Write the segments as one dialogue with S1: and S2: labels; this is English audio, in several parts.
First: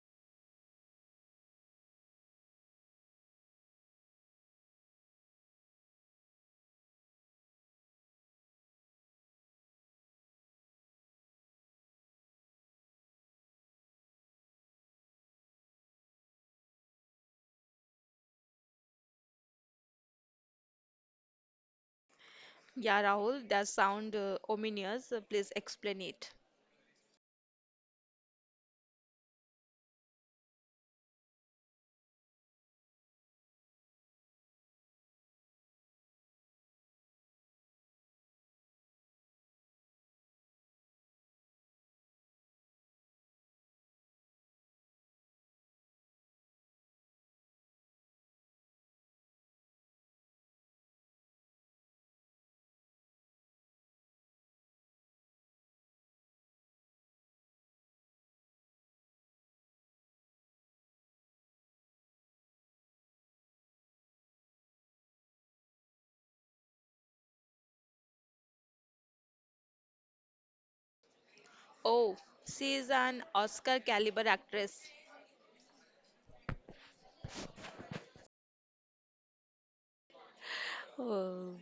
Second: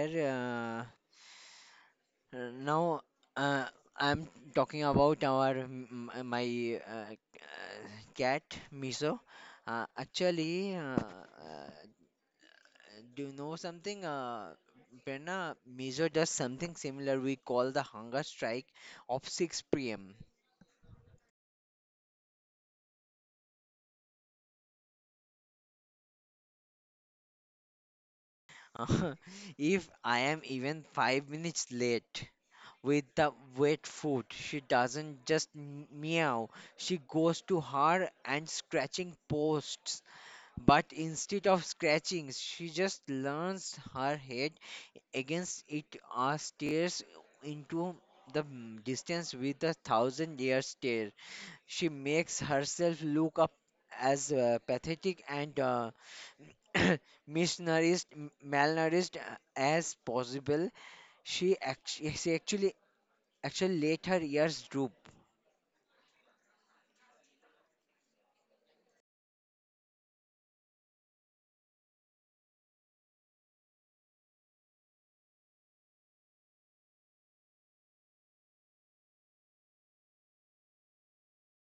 S1: are now. Uh, I'm talking about my cat Miso. Actually, do you know something? Prerna, Miso does something similar. We call the hunger strike of 6 p.m.
S2: Yeah, Rahul, that sound ominous. Please explain it.
S1: if I am even 5 minutes late, with the wet food. She doesn't just meow, she goes to her and scratching posts. But instead of scratching, she just leans her head against it or stares into the distance with a thousand year stare. She makes herself look up as pathetic and misnourished, malnourished as possible. She actually, later years droop.
S2: Oh, she is an Oscar caliber actress. Oh.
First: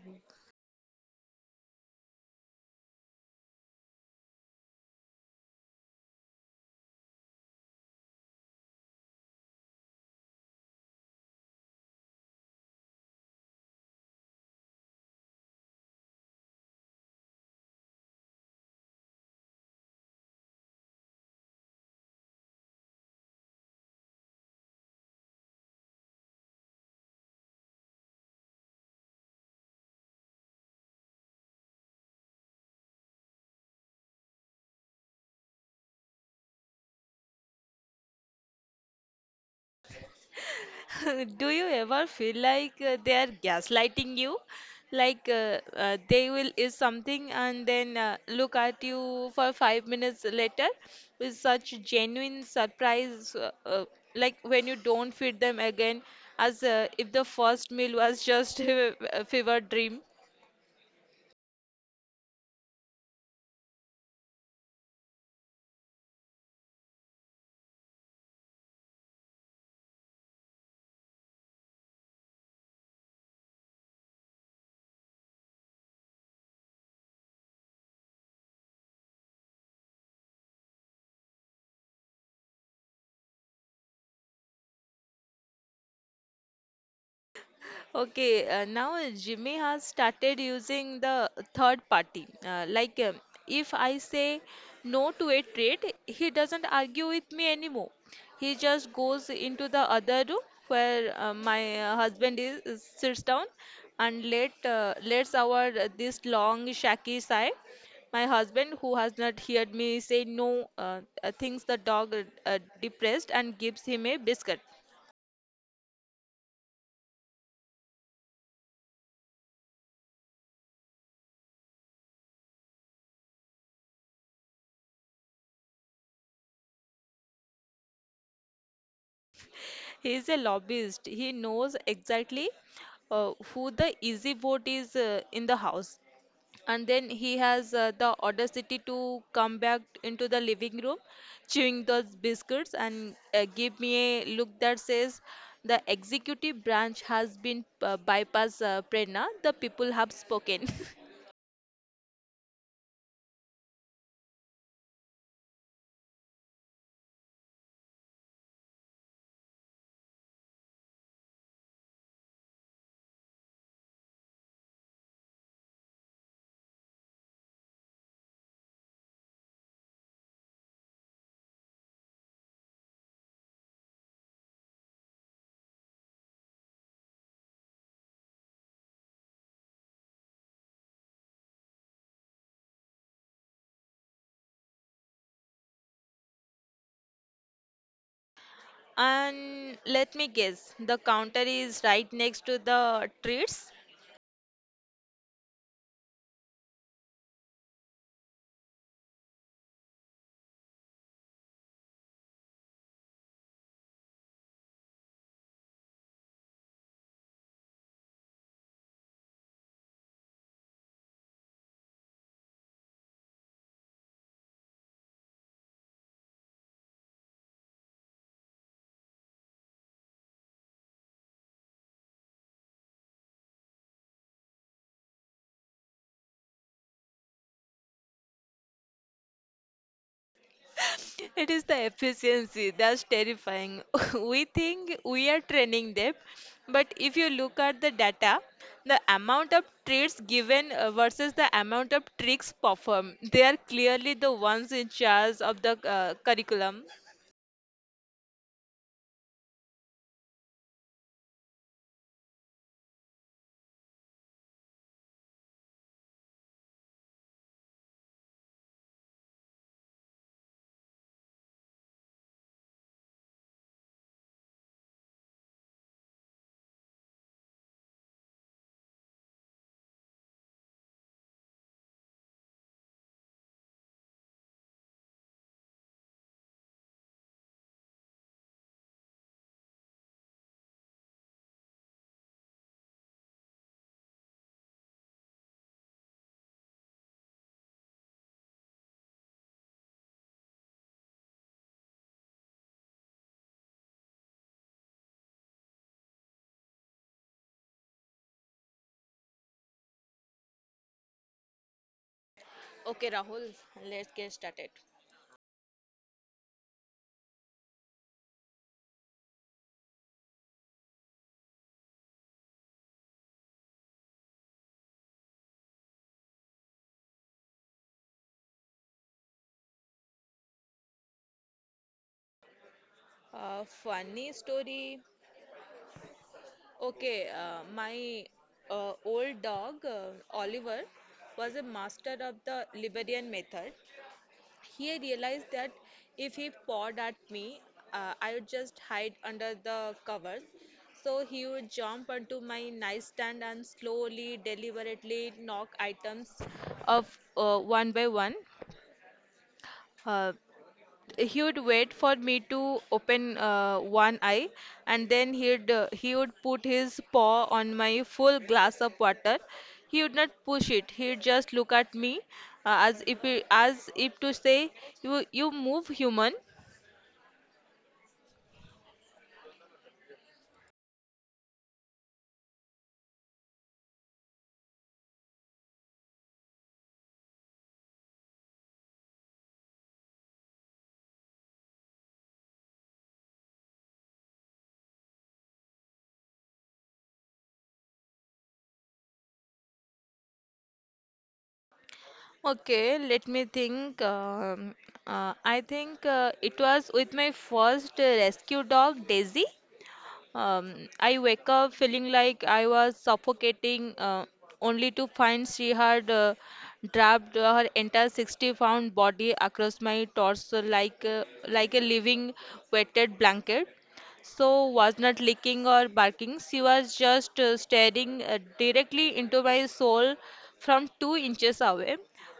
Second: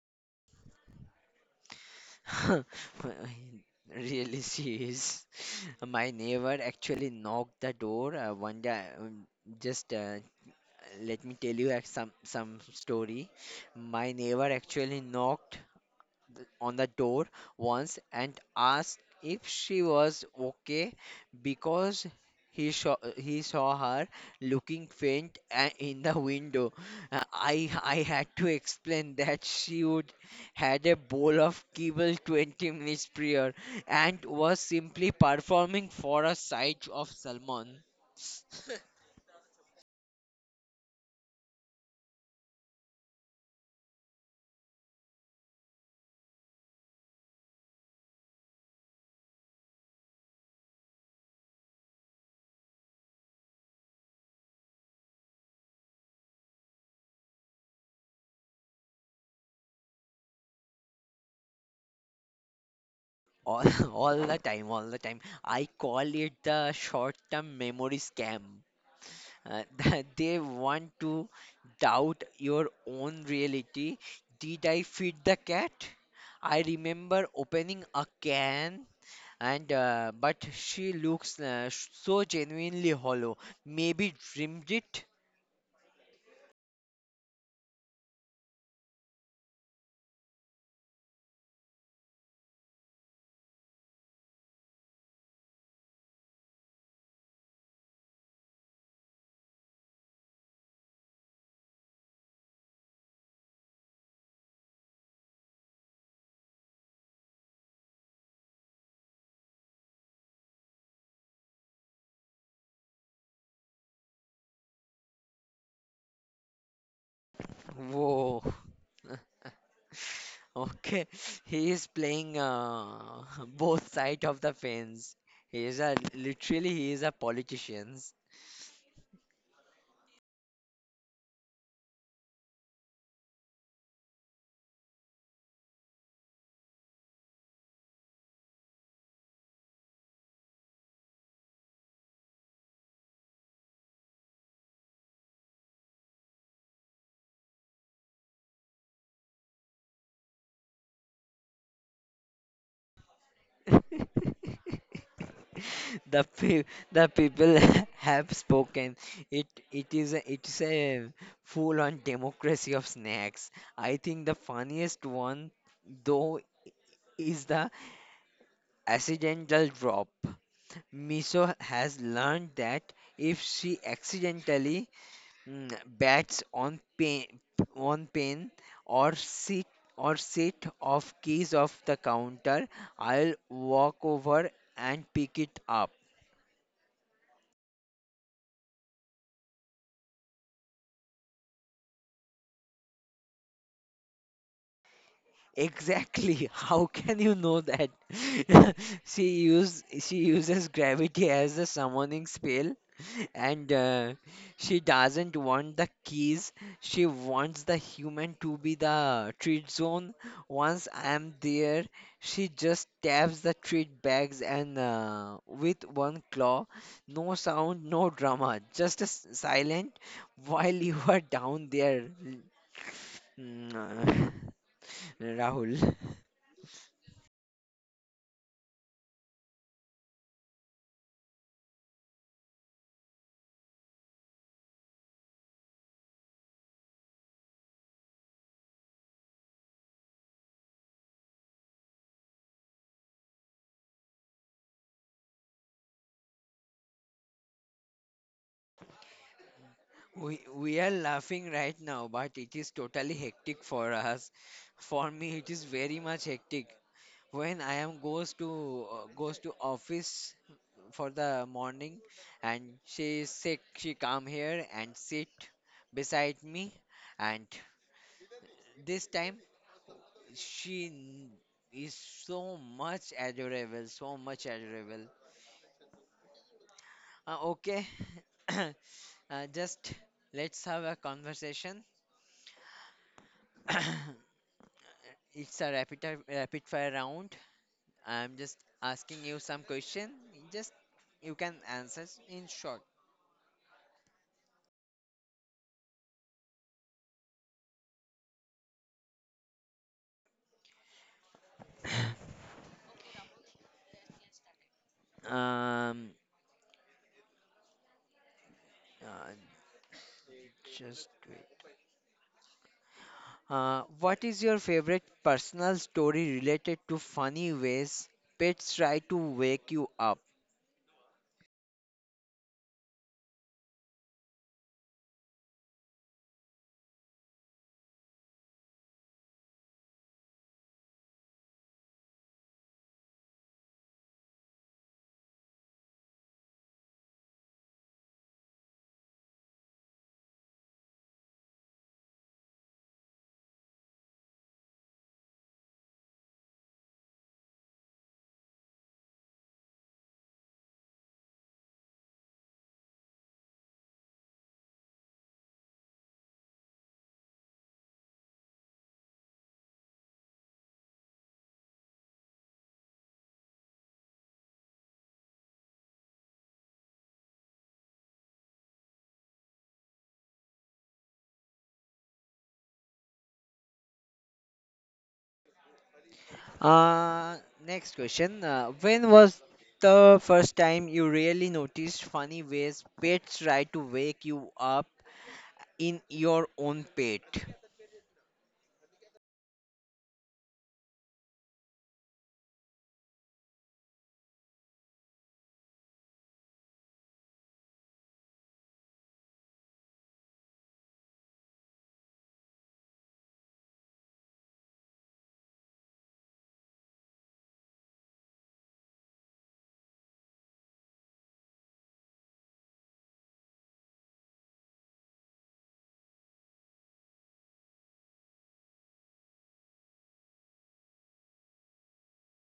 S1: Really, she is. My neighbor actually knocked the door one day. Just let me tell you some story. My neighbor actually knocked on the door once and asked if she was okay, because he saw her looking faint in the window. Uh, I I had to explain that she would had a bowl of kibble 20 minutes prior and was simply performing for a sight of salmon.
S2: Do you ever feel like they are gaslighting you? Like they will is something and then look at you for 5 minutes later with such genuine surprise, like when you don't feed them again, as if the first meal was just a fever dream.
S1: All, all the time, all the time. I call it the short term memory scam, that they want to doubt your own reality. Did I feed the cat? I remember opening a can, and but she looks so genuinely hollow. Maybe dreamed it?
S2: Okay, now Jimmy has started using the third party. Like, if I say no to a trade, he doesn't argue with me anymore. He just goes into the other room where my husband sits down and lets our this long shaky sigh. My husband, who has not heard me say no, thinks the dog depressed and gives him a biscuit.
S1: Whoa. Okay, he is playing both sides of the fence. He is a literally he is a politician.
S2: He is a lobbyist. He knows exactly who the easy vote is in the house. And then he has the audacity to come back into the living room, chewing those biscuits, and give me a look that says, the executive branch has been bypassed, Prerna. The people have spoken.
S1: The pe the people have spoken. It's a full-on democracy of snacks. I think the funniest one though is the accidental drop. Miso has learned that if she accidentally mm, bats on pain or sit or sit off keys off the counter, I'll walk over and pick it up.
S2: And let me guess, the counter is right next to the treats.
S1: Exactly. How can you know that? She uses gravity as a summoning spell, and she doesn't want the keys. She wants the human to be the treat zone. Once I'm there, she just taps the treat bags, and with one claw. No sound, no drama, just a silent while you are down there, mm, Rahul.
S2: It is the efficiency that's terrifying. We think we are training them, but if you look at the data, the amount of treats given versus the amount of tricks performed, they are clearly the ones in charge of the curriculum.
S1: We are laughing right now, but it is totally hectic for us. For me, it is very much hectic. When I am goes to office for the morning, and she is sick, she come here and sit beside me, and this time she n- is so much adorable, so much adorable. Okay, uh, just let's have a conversation. It's a rapid fire round. I'm just asking you some question. Just you can answer in short. Um, uh, just wait. What is your favorite personal story related to funny ways pets try to wake you up?
S2: Funny story. Okay, my old dog, Oliver, was a master of the Liberian method. He realized that if he pawed at me, I would just hide under the covers. So he would jump onto my nightstand and slowly, deliberately knock items off one by one. Uh, he would wait for me to open one eye and then he would put his paw on my full glass of water. He would not push it. He'd just look at me as if he- as if to say, you move, human.
S1: Uh, Next question. When was the first time you really noticed funny ways pets try to wake you up in your own pet?
S2: Okay, let me think. I think it was with my first rescue dog, Daisy. I wake up feeling like I was suffocating, only to find she had draped her entire 60-pound body across my torso like a living wetted blanket. So was not licking or barking. She was just staring directly into my soul from 2 inches away,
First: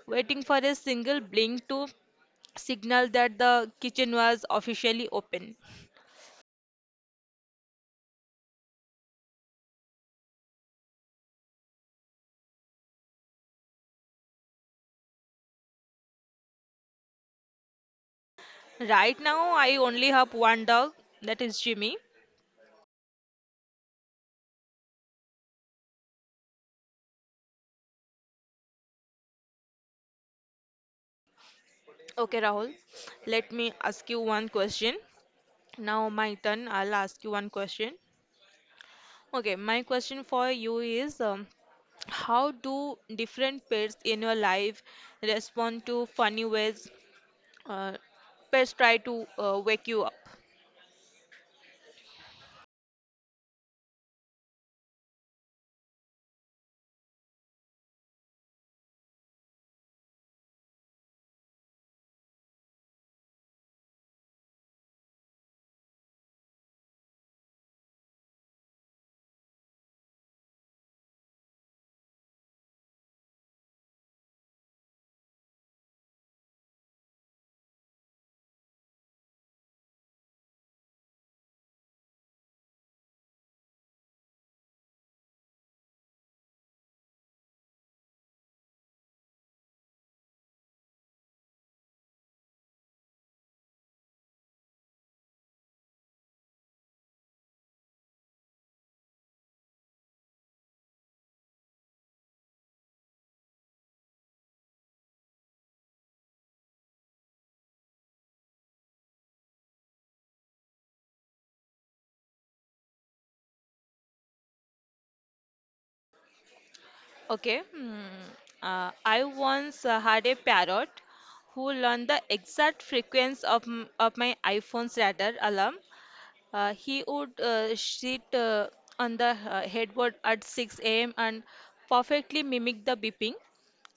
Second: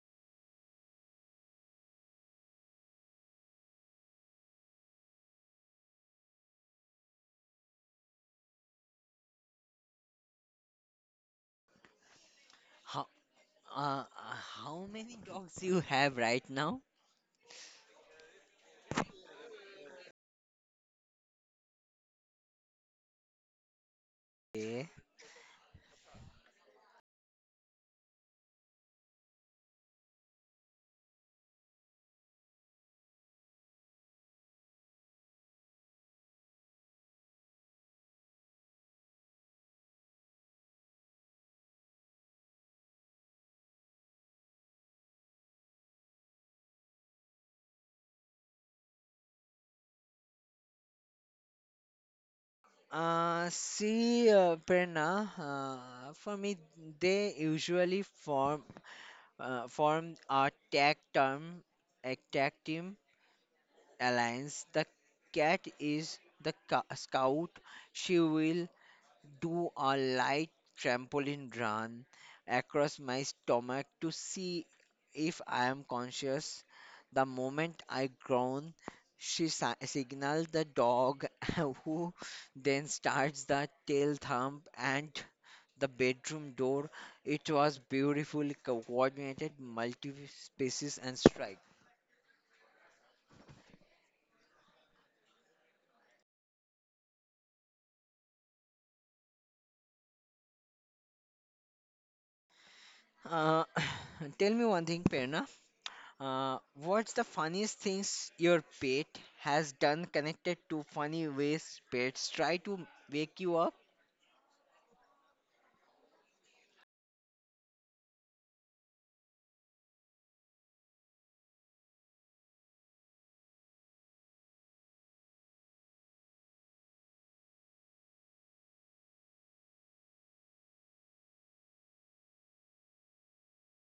S2: waiting for a single blink to signal that the kitchen was officially open.
S1: Uh, how many dogs you have right now?
S2: Right now, I only have one dog, that is Jimmy.
S1: Okay.
S2: Okay, Rahul, let me ask you one question. Now, my turn, I'll ask you one question. Okay, my question for you is how do different pets in your life respond to funny ways uh, pets try to wake you up?
S1: See, Prerna, for me, they usually form a tag team alliance. The cat is the scout. She will do a light trampoline run across my stomach to see if I am conscious. The moment I groan, she signaled the dog, who then starts the tail thump and the bedroom door. It was beautifully coordinated, multi species and strike. Uh, tell me one thing, Perna. What's the funniest things your pet has done connected to funny ways pets try to wake you up?
S2: Okay, hmm, I once had a parrot who learned the exact frequency of my iPhone's radar alarm. He would sit on the headboard at 6 a.m. and perfectly mimic the beeping.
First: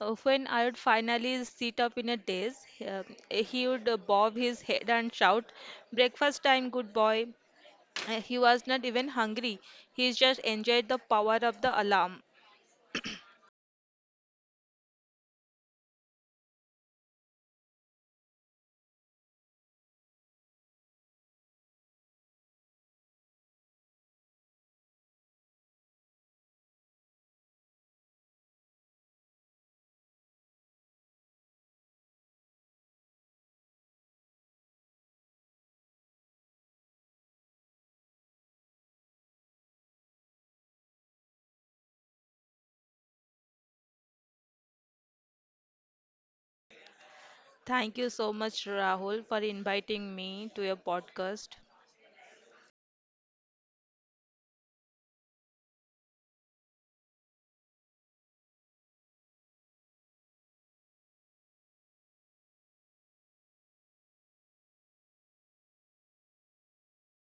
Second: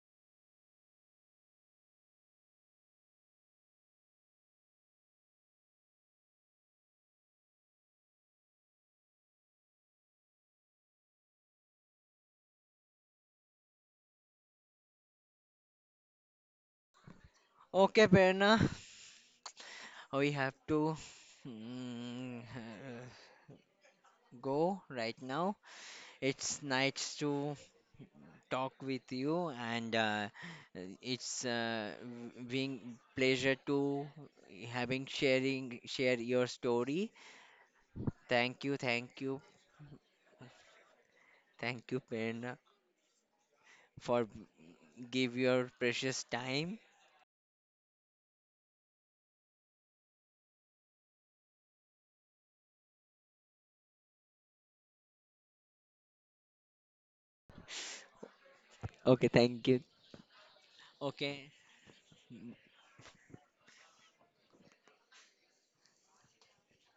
S2: When I would finally sit up in a daze, uh, he would bob his head and shout, breakfast time, good boy. He was not even hungry. He just enjoyed the power of the alarm.
S1: Okay, Prerna, we have to mm, go right now. It's nice to talk with you, and it's being pleasure to having sharing share your story. Thank you, thank you, thank you, Prerna, for give your precious time.
S2: Thank you so much, Rahul, for inviting me to your podcast.
S1: Okay, thank you. Okay,